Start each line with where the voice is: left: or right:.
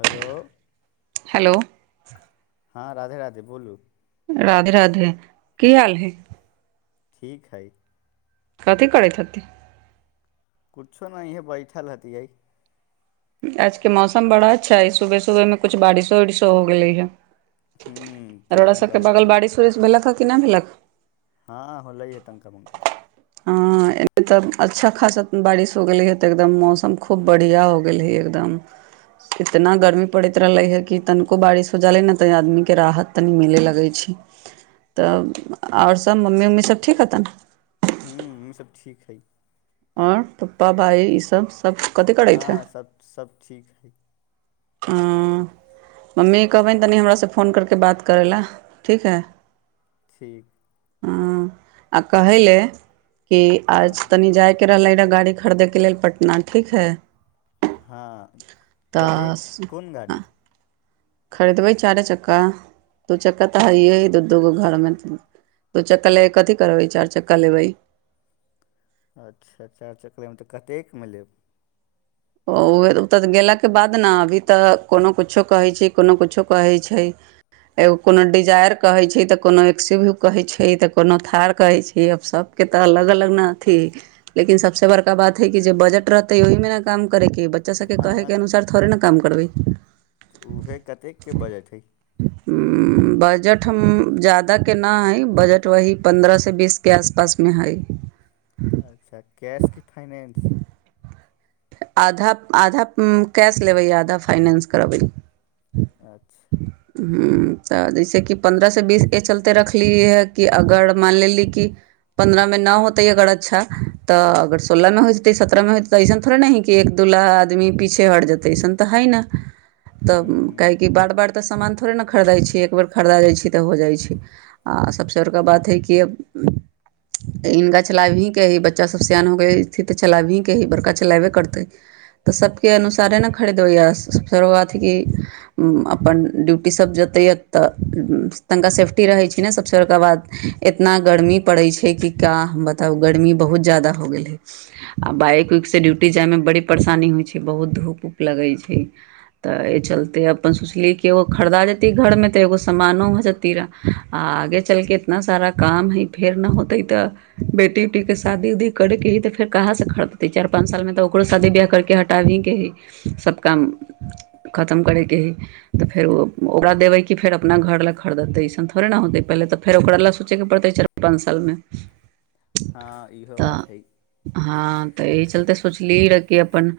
left: Hello
right: hello
left: हँ, राधे राधे! बोलू
right: राधे राधे! की हाल हय?
left: ठीक हइ।
right: कथी करैत हथि?
left: कुछो नहि, इहे बैठल हथियै।
right: आजके मौसम बड़ा अच्छा हइ। सुबह-सुबहमे कुछ बारिशो-उरिशो हो गेलैय।
left: ह्म
right: अरौड़ा
left: तनिका मनिका
right: सभके
left: होलै
right: बगल बारिश उरिश भेलक हेँ कि नहि भेलक
left: हँ होलै है तंका मुङका
right: ह एने त अच्छा खासा बारिश हो गेलै ह तऽ एकदम मौसम खूब बढ़िया हो गेलही एकदम इतना गर्मी पड़ैत रहले ह कि तनिको बारिश हो ज रहले न तऽ आदमीके राहत तनी मेले लगै छी तऽ और सब मम्मी उम्मी सभ ठीक हतन
left: हू ईस ठीक हइ
right: और पप्पा भाइ ईसभ सभ
left: हँ सब सभ ठीक हइ
right: आ मम्मी कहबनि तनि हमरासँ फोन करके बात करै लए ठीक हइ
left: ठीक
right: ह आ कहै ले कि
left: हँ
right: आज तनी जाय केर ले रहै गाड़ी खरीदैके लेल पटना ठीक है
left: हँ कतेक
right: तऽ
left: कोन गाड़ी
right: खरीदबै चारे चक्का दू चक्का तऽ हइै दू दू गो घरमे दु चक्का ले के कथी करबै चार चक्का लेबै
left: अच्छा चारि चक्लेमे तऽ कतेकमे लेब
right: ओ ओ तऽ गेलाके बाद ने अभी तऽ कोनो कुछो कहैत छै कोनो कुछो कहैत छै एगो कोनो डिजाायर कहैत छै तऽ कोनो एक्सिव्यू कहैत छै तऽ कोनो थार कहैत छै आ सभ के तऽ अलग अलग न ही लेकिन सबस बड़का बात है कि जे बजट रहतेै ओहि मे ने काम करेके बच्चा सबके
left: हँ
right: कहै के अनुसार थोड़े ने काम करबै
left: तऽ उएह कतेकके बजट हइ
right: बजट जाददा के न है बजट वह पन्द्रह से बीस के आसपासमे हइ
left: अच्छा कैश की फाइनेंस
right: आधा आधा अ्म कैश लेबै आ आधा फाइनेंस करबै
left: अच्छा
right: ह तऽ जैसेकि पन्द्रहसँ बीस ए चलते रखलियै हए कि अगर मानि लेली कि पन्द्रह मे न होते अग अच्छा तऽ अगर सोलह मे हो जेते सत्रह मे होते ऐसन थोड़ा ने ह एक दू आदमी पीछे हर जेते सन तऽ है न तब
left: ह्म ह्म
right: काह बार बार तऽ सान थोड़े ने खरीदै छीयै एक बेर खरीदा जाइ छी तऽ हो जाइ छै आ सभसँ बड़का बात हइ कि इनका छलाब ही के ही बच्चा सब सियान हो ग स्थित त छलाब ही के ही बड़का चलाबे करत तऽ सबके अनुसारे ने खरीदब य फेरो अथ क अपन ड्यूटीसभ जोतैए तऽ तनिका सेफ्टी रहै छै ने सभसँ बड़का बाद इतना गर्मी पड़ैत छै कि का बताउ गर्मी बहुत जादा हो गेल है आ बाइक उइकसँ ड्यूटी जायमे बड़ी परेशानी होइ छै बहुत धूप उप लगै छै तऽ एहि चलते अपन सोचली कि एगो खरीदा जेती घर मे तऽ एगो सामानो भए जेत तीरा आ आगे चलके इतना सारा काम हइ फेर न होतै तऽ ब बेटी उटी के शादी उदी करेके ही त फेर कहाँ से खरदतै चार पाँच साल मे तऽ ओकरो शा दी बिआाह करके हटाबीकके हइ सब काम खतम करैके हइ तऽ फेर ओ ओकरा देबै कि फेर अपना घर लए खरीदतै अइसन थोड़े ने होतै पहिले तऽ फेर ओकरा लेल सोचयके पड़तै च पाँच सालमे
left: हँ इहो
right: तऽ
left: बात हैइ
right: हँ तऽ इह चलते सोच मछली र के अपन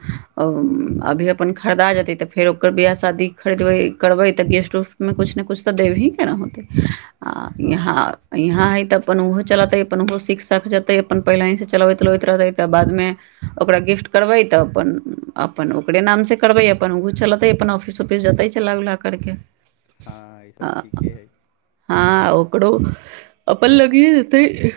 right: अभी अपन खरीदा जेते तऽ फेर ओकर बियाह शादी खरीदबै करबै तऽ गेस्ट उस्ट मे कछु ने किुछु तऽ देबही के ने होतै आ यहाँ यहाँ है तऽ अपन ओहो चलतेै अपन ओहो सीख साख जेतै अपन पहिलहीं से चलबैत उलबैत रहतै तऽ बादमे ओकरा गिफ्ट करबै तऽ अपन अपन ओकरे नाम से करबै अपन ओहो चलेतै अपन ऑफिस उफिस जतै चला उला क करके
left: हँ ई सब ठीके हइ
right: हँ ओको अपल लगीए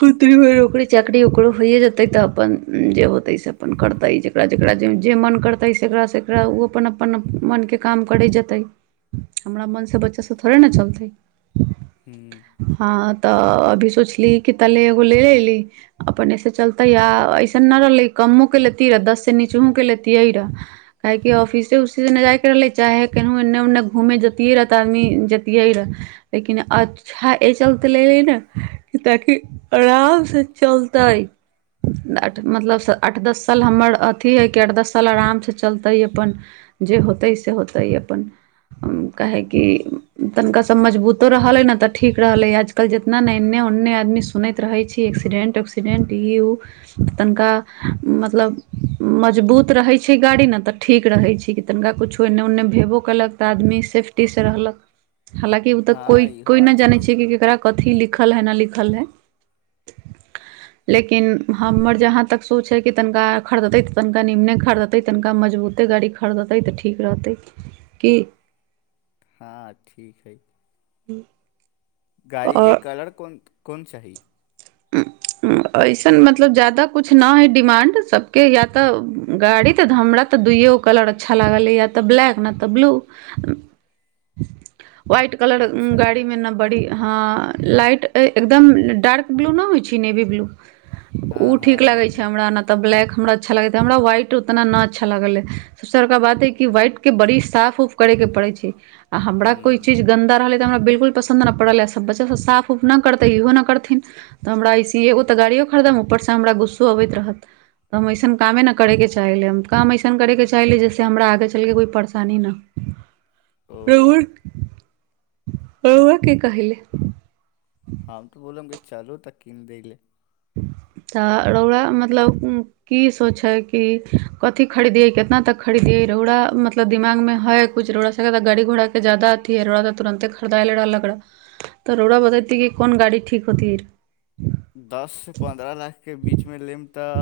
right: कत व र चाकरी ओकर होइ जतै तऽ अपन जे होतै से अपन करतै जेकरा जेकरा जे जे मन करतै सेरा सेरा ओ अपन अपन मनके काम करै जेतै हमरा मनसँ बच्चा सब थोड़े ने चलतै
left: हू
right: हँ तऽ अभी सोचली क ते एगो ले ले अयली अपन असे चलतै आ अइसन नहि रहलै कम्मो क लैतियै रहए दससँ नीचोँ क लैतियै रहए काहेकि ऑफिसे उफसिस नहि जाइके रहलै चाहे केन एन्ने ओन्ने घूमे जतिियै रह तऽदमी जैतियै रहऽ लेकिन अ छा एहि चलते लले ने ताकि आराम से चलते न मतलब आठ दस साल हमर अथि हइ कि आठ दस साल आरामसँ चलतै अपन जे होत ह से होत ह अपन काह की तनिका सब मजबूतो रहल हे न तऽ ठीक रहल ह आजकल जितना ने एन्ने ओन्ने आदमी सुनैत रहै छै एक्सीडेंट उक्सीडेंट ई ओ त तनिका मतलब मजबूत रहै छै गाड़ी ने तऽ ठीक रहै छै कि तनिका कछो एन्ने ओने भेबो केलक तऽ आदमी सेफ्टी क से रहलक हालकि ओ तऽ
left: हँ
right: कोइ
left: इहो
right: कोइ
left: बात
right: नहि जानै
left: हइ
right: छै कि ककरा कथी लिखल। है न लिखल हे लेकिन हमर जहाँ तक सोच ह कि तनिका खरिदतै तऽ तनिका निमने खरिदतै तनिका मजबूते गाड़ी खरीदतै तऽ ठीक रहतै कि
left: हँ ठीक हइ
right: हूँ
left: गाड़ीके कलर कोन कोन चाही
right: अ्म अइसन मतलब ज्यादा कुछ न हइ डिमान्ड सबके या तऽ गाड़ी तऽ ध हमरा त तऽ दुइयो कलर अच्छा लागल या तऽ ब्लैक नहि तऽ ब्लू वहाइट कलर
left: अच्छा
right: गाड़ी मे न बड़ी ह लाइट एकदम डार्क ब्लू नहि होइ छै नेवी ब्लू ओ
left: हँ हँ
right: ठीक लागै छै
left: हँ
right: हमरा तऽ ब्लैक हमरा अच्छा लागैत हमरा व्हाइट उतना न अच्छा लागले दोसरका बात है कि व्हाइट के बड़ी साफ उफ करे के पड़ै छै आओर हमरा कोइ चीज गन्दा रहलै तऽ हमरा बिल्कुल पसन्द नहि पड़लै सब बच्चासभ साफ उफ नहि करतै इहो नहि करथिन तऽ हमरा ऐसे एगो तऽ गाड़िो खरीदम ऊपरसँ हमरा गुस्सो अबैत रहत तऽ हम अइसन कामे ने करैके चाहील हम काम अइसन करैके चाहली जैसे हमरा आगे चलि कऽ कोइ परेशानी नहि
left: ओ
right: रहु रहुआ के कहहिल
left: हम तो बोलबगे चलू तक कीन दे ले
right: तऽड़ौलाा मतलब की सोचै कि कथी खरीदियै कितना तक खरीदियै रोड़ा मतलब दिमागमे है कछ रोड़ा एकरा त गाड़ी घोड़ा के ज्यादा अथी है रौरा त तुरंते खरीदायले रहलक र त रोड़ा बतेति की कौन गाड़ी ठीक होती
left: दस से पंन्द्रह लाख के बीचमे लेम तऽ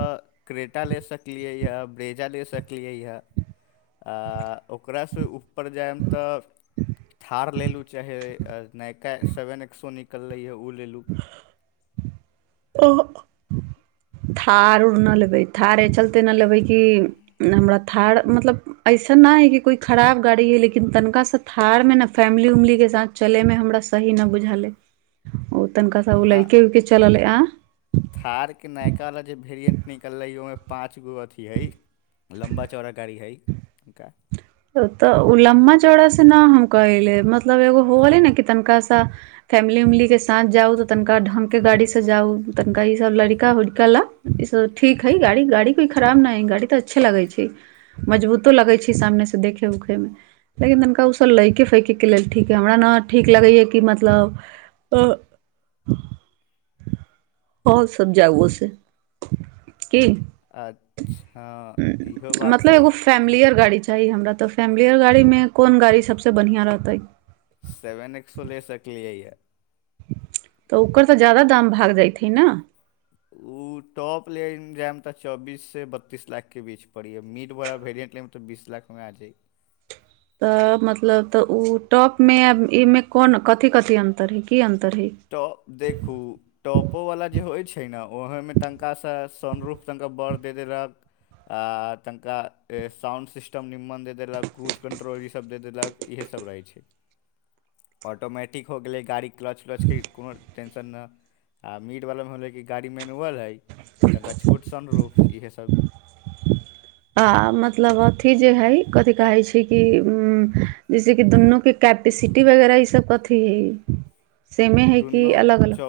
left: क्रेटा ले सकलियै हऽ ब्रेजा ले सकलियै हऽ आ ओकरासँ ऊपर जायब त थार लेलहुँ चाहे नयका सेवन एक्सो निकलै हँ ओ ले लूँ
right: थार उर न लेबै थार ए चलते न लेबै कि हमरा थार मतलब ऐसन ना है कि कोई खराब गाड़ी है लेकिन तनिका से थार में न फैमिली उमली के साथ चलैमे हमरा सही न बुझाले सब ओ लयकेे विक चलालेए
left: थारके नयकालला जे वेरियन्ट निकललै ओहिमे पाँच गो अथि हइ लम्बा चौड़ा गाड़ी हइ हुनका
right: तऽ ओ लम्बा चौड़ा से न हम कहैले मतलब एगो होलै न कि तनिका सा फैमिली उमली के साथ जाउ तनिका ढ़ग के गाड़ीसँ जाउ तनिका ईसभ लड़का उड़िका ला ई सब ठीक है गाड़ी गाड़ी कोइ खराब न है गाड़ी त अच्छा लगै छै मजबूतो लगै छै सामने स देखै उखैमे लेकिन तनिका ओसभ लैकेए फैकयके लेल ठीक यए हमरा ने ठीक लगैए कि मतलब आ [unintelligible] ओ सब जाउ से की
left: अच्छा इहो बात छै
right: फैमिलीयर गाड़ी चाही हमरा त फैमिलीयर गाड़ी मे कोन गाड़ी सब से बढ़िया रहतेै
left: सेवेन एक्सो ले सकलियै यऽ
right: त ओकर त ज्यादा दाम भाग जाइथिन न
left: [inaudible] [inaudible] उ टॉप लेन जाय मे त चौबीस से बत्तीस लाख के बीच पड़ी य मिड वाला वेरियंट ले त बीस लाख मे आ जाइ
right: तऽ मतलब तऽ ओ टॉपमे एहिमे कोन कथी कथी अन्तर हइ की अन्तर हइ
left: टॉ देखू टॉपोवला जे होइ छै ने ओहोमे तनिकासँ सनरूप तनिका बड़ द देलक आतनका साउंड सिस्टम निमन द देलक क्रूज कन्ट्रोल ईसभ दे देलक इहे सब रहै छै ऑटोमैटिक हो गेलै गाड़ी क्लच व्लच की कोनो टेंशन ने आ मीटवलामे होलै कि गाड़ी मेनुअल हइ तनिका छोटसन रूप इहस
right: आ मतलब अथि जे है कथि कहे छै कि उ जैस कि दुन्नू के कैपेसिटी वगैरा ईस कथी हइ सेमे हइ कि
left: दुनू
right: अलग अलग
left: चौ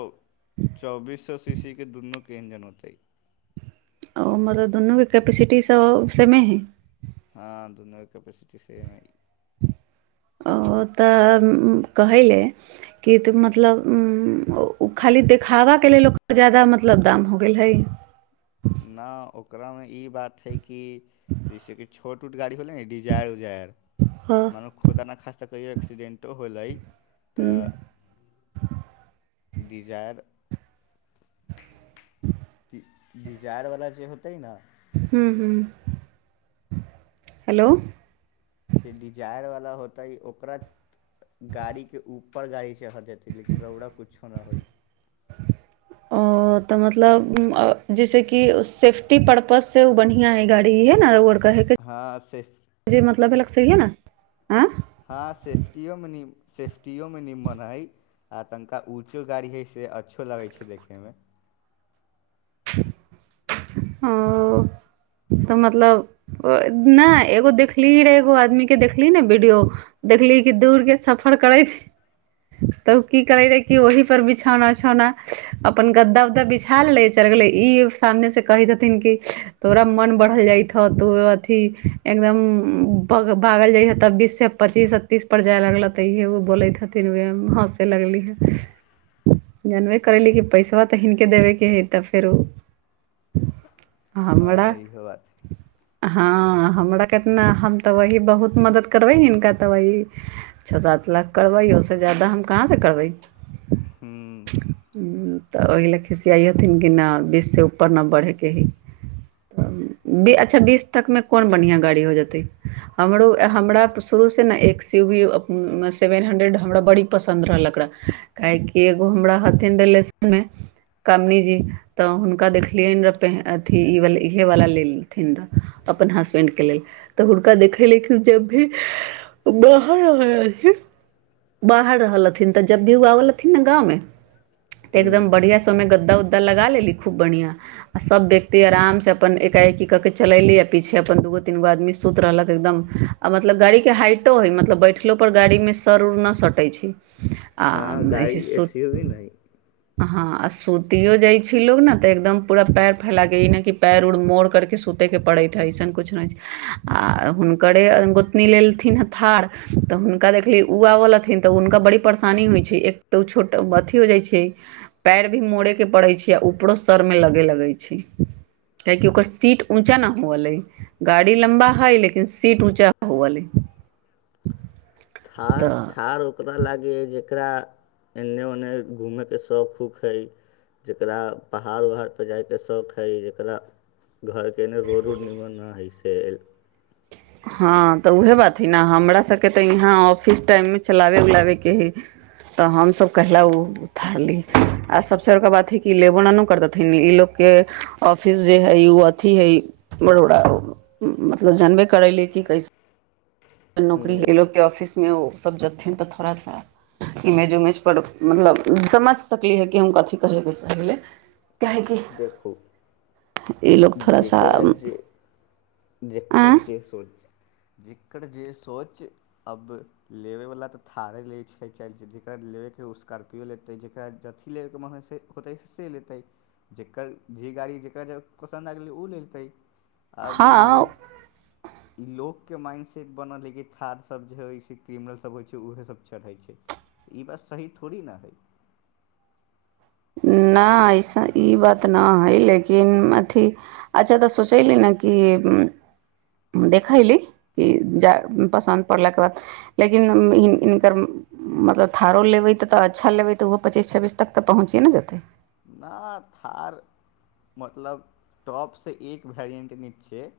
left: चौबीस सीशी के दुनू के इंजन होतै
right: आ मत दुनूके कैपटी स सेमे है
left: हँ दुनू कैपिसिटी सेम है
right: ओ त कहैले कि त मतलब ओ खाली देखावा के लेल ओकर ज्यादा मतलब दाम हो गेल हइ
left: न ओकरा मे ई बात है कि जैसे छोट उट गाड़ी होलै डिजार उजार
right: हँ
left: मान खुदा ने खासता कहियो एक्सीडेंटो होलै त
right: हूँ
left: दिजायर डिजारवला जे होतै न
right: हूँ हूँ हेलो
left: जे डिजायरवला होतै ओकरा गाड़ीके उप ऊपर गाड़ी चढ़ जेतै लेकिन रौड़ कुछो न होय
right: ओ तऽ मतलब जैसेकि सेफ्टी परर्पस से ओ बढ़ियां है गाड़ी है न
left: हँ सेफ
right: मतलब है लग सहहिए न आ
left: हँ सेफ्टियो मे सेफ्टियो मे निम्मन हइ उ तनिका ऊँचो गाड़ी हइ से अच्छो लगै छै देखैमे [inaudible]
right: ह ओ त मतलब नहि एगो देखली रह एगो आदमी के देखली ने वीडियो देखली कि दूर के सफर करै छै तऽ ओ की करे रहे कि ओहि पर बिछौना उछौना अपन गद्दा उद्दा बिछा लै चल गेलै ई सामने से कहि देथिन कि तोरा मन बढ़ल जाय हे तो अथी एकदम भागल जाइ हे तबीसँ पचीस अ्तीसपर जाय लगलै तऽ इहे ओ बोलै हथिन उएह हँसे लगलीहे जानबे करैली कि पैसा तऽ हिनके देबेके है तब फेरू
left: हँ
right: हमरा
left: इहो बात
right: हँ हमरा केतना हम त वही बहुत मदद करबै हिनका त वही छह सात लाख करबै ओहिसँ ज्यादा हम कहाँसँ करबै
left: हूँ
right: तऽ ओहि लए खिसियाइ हथिन कि न बीच से ऊपर नहि बढ़ैके ही अच्छा बीस तक में कोन बढ़िआं गाड़ी हो जेत हमरो हमरा शुरू सँ ने X U V seven hundred हमरा बड़ी पसन्द रहल एकरा काहेकी एगो हमरा हथिन रिलेशन में कमनी जी तऽ हुनका देखलियनि रहए पे अथिी ईवला इहवला लेलथिन रहए अपन हसबैंडके लेल त हुनका देखय लेकिन जब भी बाहर आ ह बाहर रहल हथिन तऽ जब भी ओ आबल हथिन ने गाँवमे त एकदम
left: हूँ
right: बढ़िया समे गद्दा उद्दा लगा लेली खूब बढ़िया आ सभ व्यक्ति आरामसँ अपन एकाएकी कऽ कऽ चलयली आ पीछे अपन दू गो तीन गो आदमी सुति रहलक एकदम आ मतलब गाड़ीके हाइटो हइ मतलब बैठलो पर गाड़ीमे सर उर नहि सटै छै आ
left: हँ गाड़ी एसी भी नहि
right: ह आ सूतिो जाइ छ लोग ने तऽ एकदम पूरा पयर फैलााके नहि कि पएर उर मोड़ करके सुतैके पड़ैत हइ अइसन किछु नहि छै आ हुनकरे गोतनी लेलथिन थार तऽ हुनका देखली उआ लथि त ओ हुनका बड़ी परेशानी होइ छै एक त ओ छोट अथी हो जाइ छै पैर भी मोड़े के पड़ै छै आ ऊपरो सर मे लगे लगै छै काहेकि ओकर सीट ऊंचा न होले गाड़ी लम्बा हाइ लेकिन सीट ऊँचा हो ली
left: थार
right: तऽ
left: थार ओकरा लागै जेकरा एन्ने ओने घूमैके शौक हूक हइ जकरा पहाड़ उहाड़पर जायके शौक हइ जकरा घरकेने रो रोड निमन न हैस
right: हँ त उएह बात हइ ने हमरा सभके त यहाँ ऑफिस टाइमे चलाबय उलाबयके हइ त हमसब कहैला ओ उथारली आ सभसँ बड़का बात हइ कि लेबोननो कर देथिन ई लोकके ऑफिस जे है उ अथी है बड़ोड़ मतलब जानबे करैले कैसे नौकरी ऑफिस मे ओ सब जेथिन त थोड़ा सा इमेज उमेज पर मतलब समझ सकली है कि हम कथी कहेके चाहीले
left: देखू
right: ई लोग थोड़ा सा
left: जेकरा जे जेकर
right: आँय
left: जे सोच जेकर जे सोच अब लेबयवला तऽ थारे लैत छै चाहे जकरा लेबयके ह ओ स्कारर््पियो लेतै जकरा अथि लेब म होतै से लेतै जकर जे गाड़ी जेकरा ज [unintelligible]
right: हँ
left: ई लोकके माइंडसट बनल है कि थारसभ जे होइ छै क्रिमिनलसभ होइ छै उएहसभ चढ़ै छै तऽ ई बात सही थोड़ी ने हइ
right: नहि अइस ई बात नहि हइ लेकिन अथि अच्छा तऽ सोचयली ने कि देखयली कि जा पसन्द पड़लाके बाद लेकिन इनकर मतलब ाारो लेबै तऽ तऽ अच्छा लेैऽ ओहो पचीस छब्बीस तक तऽहुँचए ने जेतै
left: नहि थार मतलब टॉपसँ एक वैरिएन्ट नहिीक छै